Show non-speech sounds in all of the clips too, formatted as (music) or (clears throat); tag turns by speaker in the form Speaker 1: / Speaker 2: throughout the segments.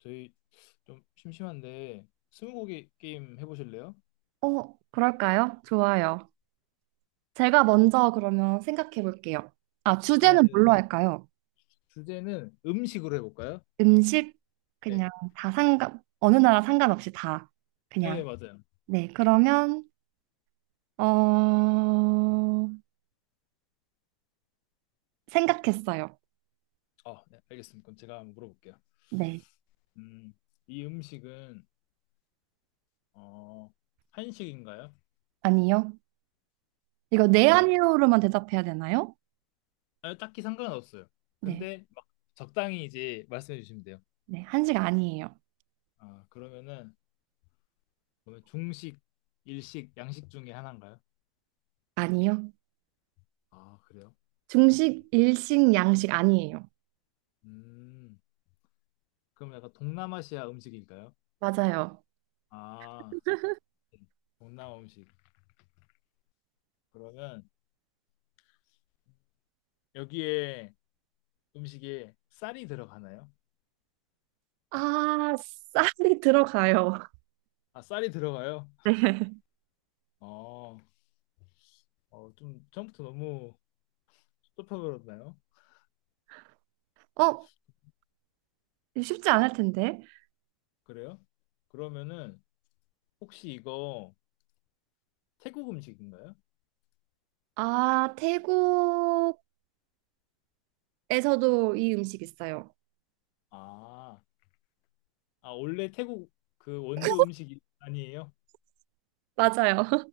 Speaker 1: 저희 좀 심심한데 스무고개 게임 해보실래요?
Speaker 2: 그럴까요? 좋아요. 제가 먼저 그러면 생각해 볼게요. 아, 주제는
Speaker 1: 네.
Speaker 2: 뭘로 할까요?
Speaker 1: 주제는 음식으로 해볼까요?
Speaker 2: 음식,
Speaker 1: 네,
Speaker 2: 그냥 다 상관, 어느 나라 상관없이 다,
Speaker 1: 네
Speaker 2: 그냥.
Speaker 1: 맞아요.
Speaker 2: 네, 그러면, 어, 생각했어요.
Speaker 1: 네, 알겠습니다. 그럼 제가 한번 물어볼게요.
Speaker 2: 네,
Speaker 1: 음, 이 음식은 어, 한식인가요?
Speaker 2: 아니요. 이거 네,
Speaker 1: 그러면
Speaker 2: 아니요로만 대답해야 되나요?
Speaker 1: 아, 딱히 상관없어요.
Speaker 2: 네,
Speaker 1: 근데 막 적당히 이제 말씀해 주시면 돼요.
Speaker 2: 네, 한식 아니에요.
Speaker 1: 아, 그러면은 그러면 중식, 일식, 양식 중에 하나인가요?
Speaker 2: 아니요.
Speaker 1: 아, 그래요?
Speaker 2: 중식, 일식, 양식 아니에요.
Speaker 1: 음, 그럼 약간 동남아시아 음식일까요?
Speaker 2: 맞아요.
Speaker 1: 아, 네. 동남아 음식. 그러면 여기에 음식에 쌀이 들어가나요?
Speaker 2: 아, 쌀이 들어가요.
Speaker 1: 아, 쌀이 들어가요?
Speaker 2: (laughs)
Speaker 1: 어, 좀 처음부터 너무 섭섭해버렸나요?
Speaker 2: 네. 쉽지 않을 텐데.
Speaker 1: 그래요? 그러면은 혹시 이거 태국 음식인가요?
Speaker 2: 아, 태국에서도 이 음식 있어요.
Speaker 1: 아, 아, 원래 태국 그 원조 음식이 아니에요?
Speaker 2: 맞아요. (laughs)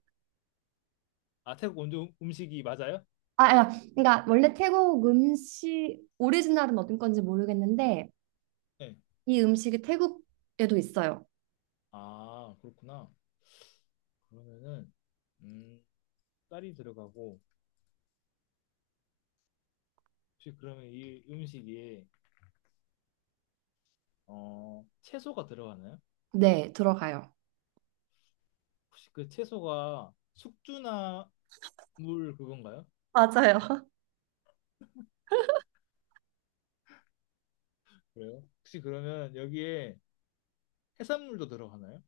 Speaker 1: 아, 태국 원조 음식이 맞아요?
Speaker 2: 아, 아, 그러니까 원래 태국 음식 오리지널은 어떤 건지 모르겠는데
Speaker 1: 네.
Speaker 2: 이 음식이 태국에도 있어요.
Speaker 1: 아, 그렇구나. 그러면은 음, 쌀이 들어가고 혹시 그러면 이 음식에 채소가 들어가나요?
Speaker 2: 네, 들어가요.
Speaker 1: 혹시 그 채소가 숙주나물 그건가요?
Speaker 2: 맞아요.
Speaker 1: 그래요? 혹시 그러면 여기에 해산물도 들어가나요?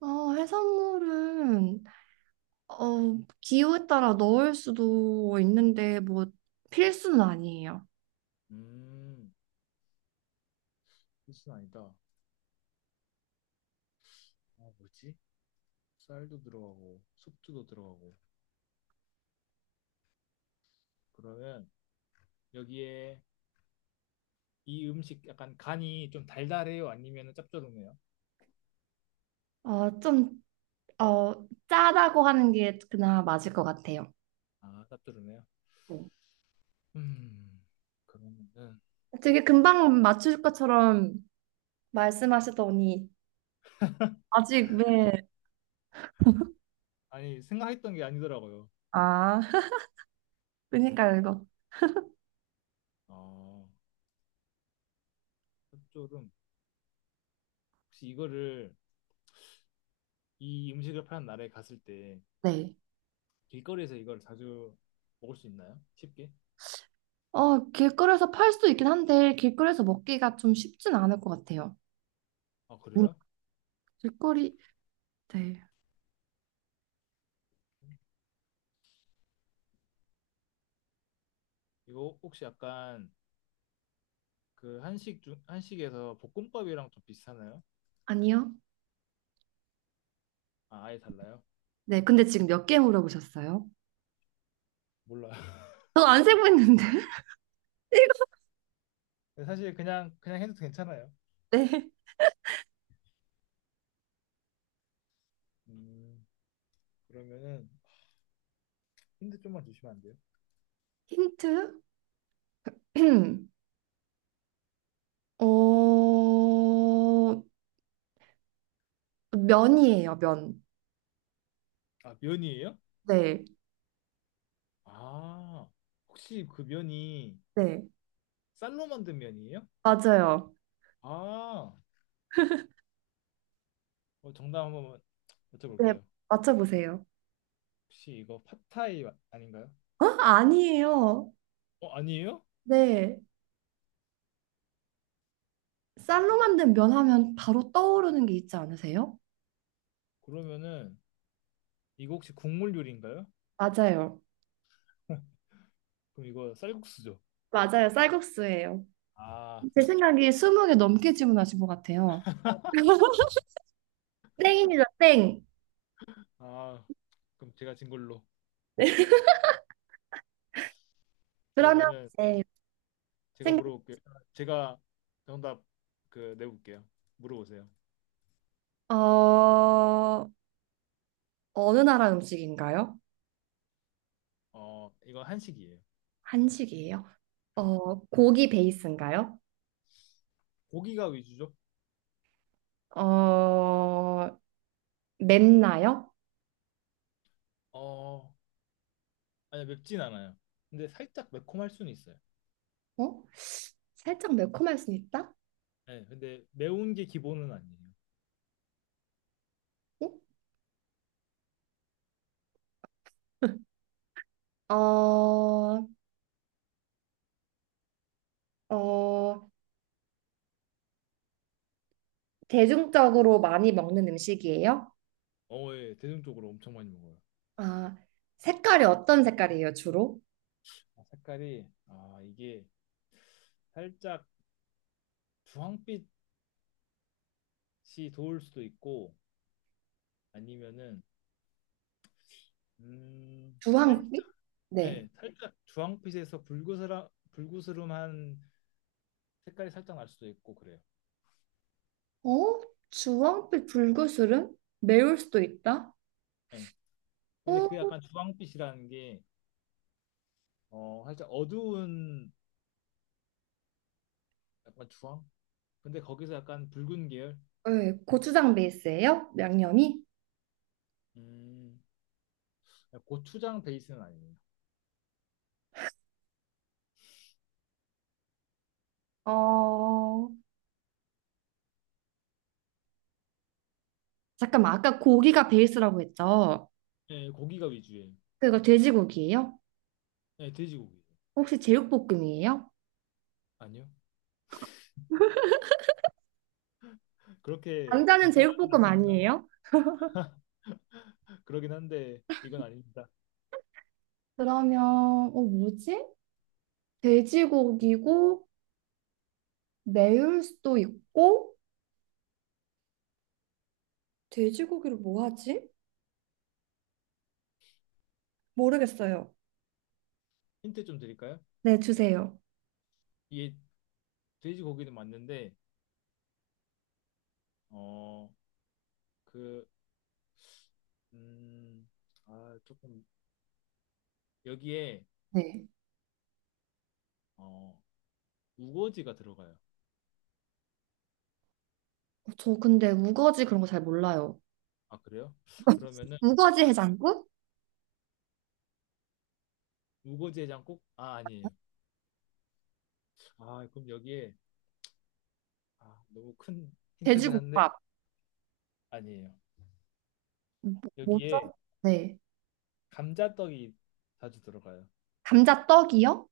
Speaker 2: 해산물은 기호에 따라 넣을 수도 있는데 뭐 필수는 아니에요.
Speaker 1: 음, 필수는 아니다. 아, 뭐지? 쌀도 들어가고 숙주도 들어가고 그러면 여기에 이 음식 약간 간이 좀 달달해요? 아니면 짭조름해요?
Speaker 2: 어, 좀 어, 짜다고 하는 게 그나마 맞을 것 같아요.
Speaker 1: 아, 짭조름해요?
Speaker 2: 네.
Speaker 1: 음, 그러면은
Speaker 2: 되게 금방 맞출 것처럼 말씀하시더니 아직 왜,
Speaker 1: 아니 생각했던 게 아니더라고요.
Speaker 2: 아, (laughs) 그니까요, 이거.
Speaker 1: 아 짭조름. 혹시 이거를 이 음식을 파는 나라에 갔을 때
Speaker 2: 네.
Speaker 1: 길거리에서 이걸 자주 먹을 수 있나요? 쉽게?
Speaker 2: 길거리에서 팔 수도 있긴 한데 길거리에서 먹기가 좀 쉽진 않을 것 같아요.
Speaker 1: 아,
Speaker 2: 음,
Speaker 1: 그래요?
Speaker 2: 길거리, 네.
Speaker 1: 이거 혹시 약간 그 한식 중 한식에서 볶음밥이랑 좀 비슷하나요?
Speaker 2: 아니요?
Speaker 1: 아, 아예 달라요?
Speaker 2: 네, 근데 지금 몇 개 물어보셨어요?
Speaker 1: 몰라요. (laughs)
Speaker 2: 저 안 세고 있는데. (laughs) 일곱
Speaker 1: 근데 사실 그냥 해도 괜찮아요.
Speaker 2: 네.
Speaker 1: 음, 그러면은 힌트 좀만 주시면 안 돼요?
Speaker 2: 힌트? (clears throat) 어, 면이에요, 면.
Speaker 1: 아, 면이에요?
Speaker 2: 네,
Speaker 1: 아, 혹시 그 면이
Speaker 2: 네.
Speaker 1: 쌀로 만든 면이에요?
Speaker 2: 맞아요.
Speaker 1: 아, 정답 한번
Speaker 2: 네,
Speaker 1: 여쭤볼게요.
Speaker 2: 맞춰보세요.
Speaker 1: 혹시 이거 팟타이 아닌가요?
Speaker 2: 어? 아니에요.
Speaker 1: 어, 아니에요?
Speaker 2: 네. 쌀로 만든 면 하면 바로 떠오르는 게 있지 않으세요?
Speaker 1: 그러면은 이거 혹시 국물 요리인가요?
Speaker 2: 맞아요.
Speaker 1: (laughs) 그럼 이거 쌀국수죠.
Speaker 2: 맞아요. 쌀국수예요.
Speaker 1: 아,
Speaker 2: 제 생각에 20개 넘게 질문하신 것 같아요. (laughs) 땡입니다. 땡.
Speaker 1: 아, 그럼 제가 진 걸로.
Speaker 2: 그러면
Speaker 1: 그러면은
Speaker 2: 이제
Speaker 1: 제가
Speaker 2: 생각
Speaker 1: 물어볼게요. 제가 정답 그 내볼게요. 물어보세요.
Speaker 2: 어 어느 나라 음식인가요?
Speaker 1: 이거 한식이에요.
Speaker 2: 한식이에요.
Speaker 1: 네.
Speaker 2: 어 고기 베이스인가요?
Speaker 1: 고기가 위주죠?
Speaker 2: 어 맵나요?
Speaker 1: 어, 아니 맵진 않아요. 근데 살짝 매콤할 수는 있어요.
Speaker 2: 어? 살짝 매콤할 수 있다?
Speaker 1: 네, 근데 매운 게 기본은 아니에요.
Speaker 2: 어? (laughs) 어, 어, 대중적으로 많이 먹는 음식이에요?
Speaker 1: 어, 예, 대중적으로 엄청 많이 먹어요.
Speaker 2: 아, 색깔이 어떤 색깔이에요, 주로?
Speaker 1: 아, 색깔이 아 이게 살짝 주황빛이 도울 수도 있고 아니면은
Speaker 2: 주황빛?
Speaker 1: 살짝
Speaker 2: 네.
Speaker 1: 네, 살짝 주황빛에서 불그스라, 불그스름한 색깔이 살짝 날 수도 있고 그래요.
Speaker 2: 어? 주황빛 불그술은 매울 수도 있다?
Speaker 1: 네. 근데
Speaker 2: 어?
Speaker 1: 그 약간 주황빛이라는 게 살짝 어두운 약간 주황? 근데 거기서 약간 붉은 계열?
Speaker 2: 네. 고추장 베이스예요? 양념이?
Speaker 1: 음, 고추장 베이스는 아니에요.
Speaker 2: 어, 잠깐만. 아까 고기가 베이스라고 했죠?
Speaker 1: 네, 고기가 위주예요.
Speaker 2: 그거 돼지고기예요?
Speaker 1: 네, 돼지고기.
Speaker 2: 혹시 제육볶음이에요?
Speaker 1: 아니요.
Speaker 2: 당
Speaker 1: 그렇게
Speaker 2: 자는
Speaker 1: 간단하진
Speaker 2: 제육볶음
Speaker 1: 않습니다.
Speaker 2: 아니에요?
Speaker 1: 그러긴 한데 이건 아닙니다.
Speaker 2: 그러면, 어, 뭐지? 돼지고기고, 매울 수도 있고, 돼지고기를 뭐 하지? 모르겠어요.
Speaker 1: 힌트 좀 드릴까요?
Speaker 2: 네, 주세요.
Speaker 1: 이게 돼지고기는 맞는데 어, 그 음, 아, 조금 여기에
Speaker 2: 네.
Speaker 1: 어, 우거지가 들어가요.
Speaker 2: 저 근데 우거지 그런 거 잘 몰라요.
Speaker 1: 아, 그래요? 그러면은
Speaker 2: 우거지 해장국?
Speaker 1: 우거지 해장국? 아, 아니에요. 아, 그럼 여기에 아, 너무 큰 힌트긴 한데
Speaker 2: 돼지국밥.
Speaker 1: 아니에요.
Speaker 2: 뭐- 뭐죠?
Speaker 1: 여기에
Speaker 2: 네.
Speaker 1: 감자떡이 자주 들어가요.
Speaker 2: 감자떡이요?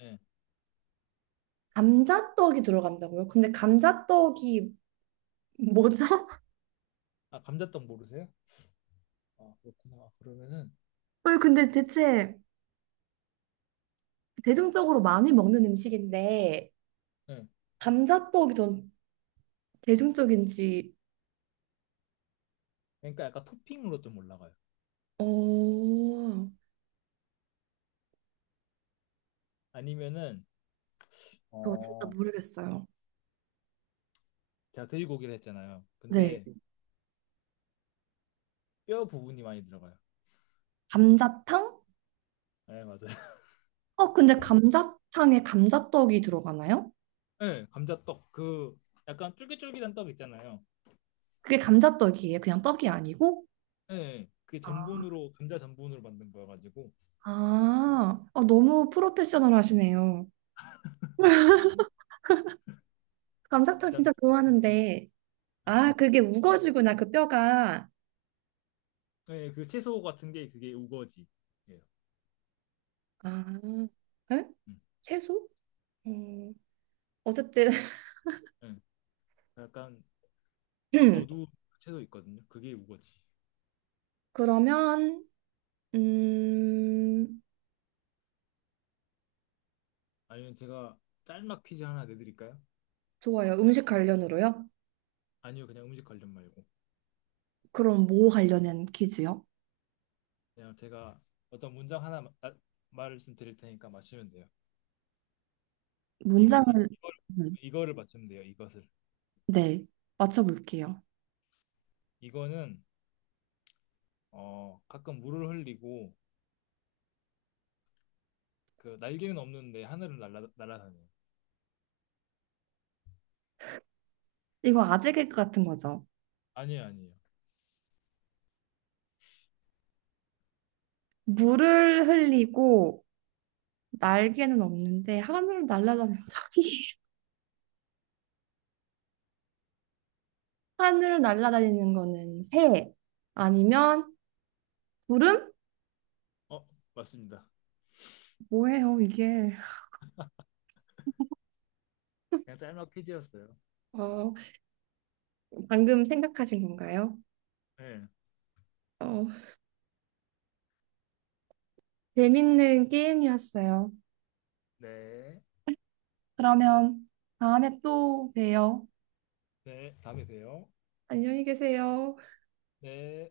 Speaker 1: 네.
Speaker 2: 감자떡이 들어간다고요? 근데 감자떡이 뭐죠? (laughs)
Speaker 1: 아, 감자떡 모르세요? 아, 그렇구나. 아, 그러면은
Speaker 2: 어, 근데 대체 대중적으로 많이 먹는 음식인데
Speaker 1: 네.
Speaker 2: 감자떡이 전 대중적인지
Speaker 1: 그러니까 약간 토핑으로 좀 올라가요.
Speaker 2: 어,
Speaker 1: 아니면은
Speaker 2: 저 진짜
Speaker 1: 어,
Speaker 2: 모르겠어요.
Speaker 1: 제가 돼지고기를 했잖아요.
Speaker 2: 네.
Speaker 1: 근데 뼈 부분이 많이 들어가요.
Speaker 2: 감자탕?
Speaker 1: 네, 맞아요. (laughs)
Speaker 2: 어, 근데 감자탕에 감자떡이 들어가나요?
Speaker 1: 네, 감자떡 그 약간 쫄깃쫄깃한 떡 있잖아요.
Speaker 2: 그게 감자떡이에요? 그냥 떡이 아니고?
Speaker 1: 네, 그게
Speaker 2: 아,
Speaker 1: 전분으로 감자 전분으로 만든 거여가지고
Speaker 2: 너무 프로페셔널 하시네요. 감자탕
Speaker 1: 감자
Speaker 2: 진짜 좋아하는데.
Speaker 1: 음.
Speaker 2: 아, 그게 우거지구나, 그 뼈가.
Speaker 1: 네, 그 채소 같은 게 그게 우거지예요.
Speaker 2: 아, 에?
Speaker 1: 음.
Speaker 2: 채소? 음, 어쨌든,
Speaker 1: 네, 약간 약간
Speaker 2: (clears throat)
Speaker 1: 어두운 채소 있거든요. 그게 우거지.
Speaker 2: 그러면, 음,
Speaker 1: 아니면 제가 짤막 퀴즈 하나 내드릴까요?
Speaker 2: 좋아요. 음식 관련으로요?
Speaker 1: 아니요, 그냥 음식 관련 말고
Speaker 2: 그럼 뭐 관련된 퀴즈요?
Speaker 1: 그냥 제가 어떤 문장 하나 아, 말씀드릴 테니까 맞추면 돼요. 이거 이,
Speaker 2: 문장을,
Speaker 1: 이걸
Speaker 2: 네,
Speaker 1: 이거를 맞추면 돼요. 이것을
Speaker 2: 네, 맞춰볼게요.
Speaker 1: 이거는 어 가끔 물을 흘리고 그 날개는 없는데 하늘을 날아다녀요.
Speaker 2: 이거 아재 개그 같은 거죠?
Speaker 1: 아니에요, 아니에요.
Speaker 2: 물을 흘리고 날개는 없는데 하늘을 날아다니는 닭이 (laughs) 하늘을 날아다니는 거는 새 아니면 구름?
Speaker 1: 어, 맞습니다.
Speaker 2: 뭐예요 이게?
Speaker 1: 그냥 짤막 퀴즈였어요.
Speaker 2: 어, 방금 생각하신 건가요?
Speaker 1: 네.
Speaker 2: 어, 재밌는 게임이었어요.
Speaker 1: 네.
Speaker 2: 그러면 다음에 또 봬요.
Speaker 1: 네. 다음에 봬요.
Speaker 2: 안녕히 계세요.
Speaker 1: 네.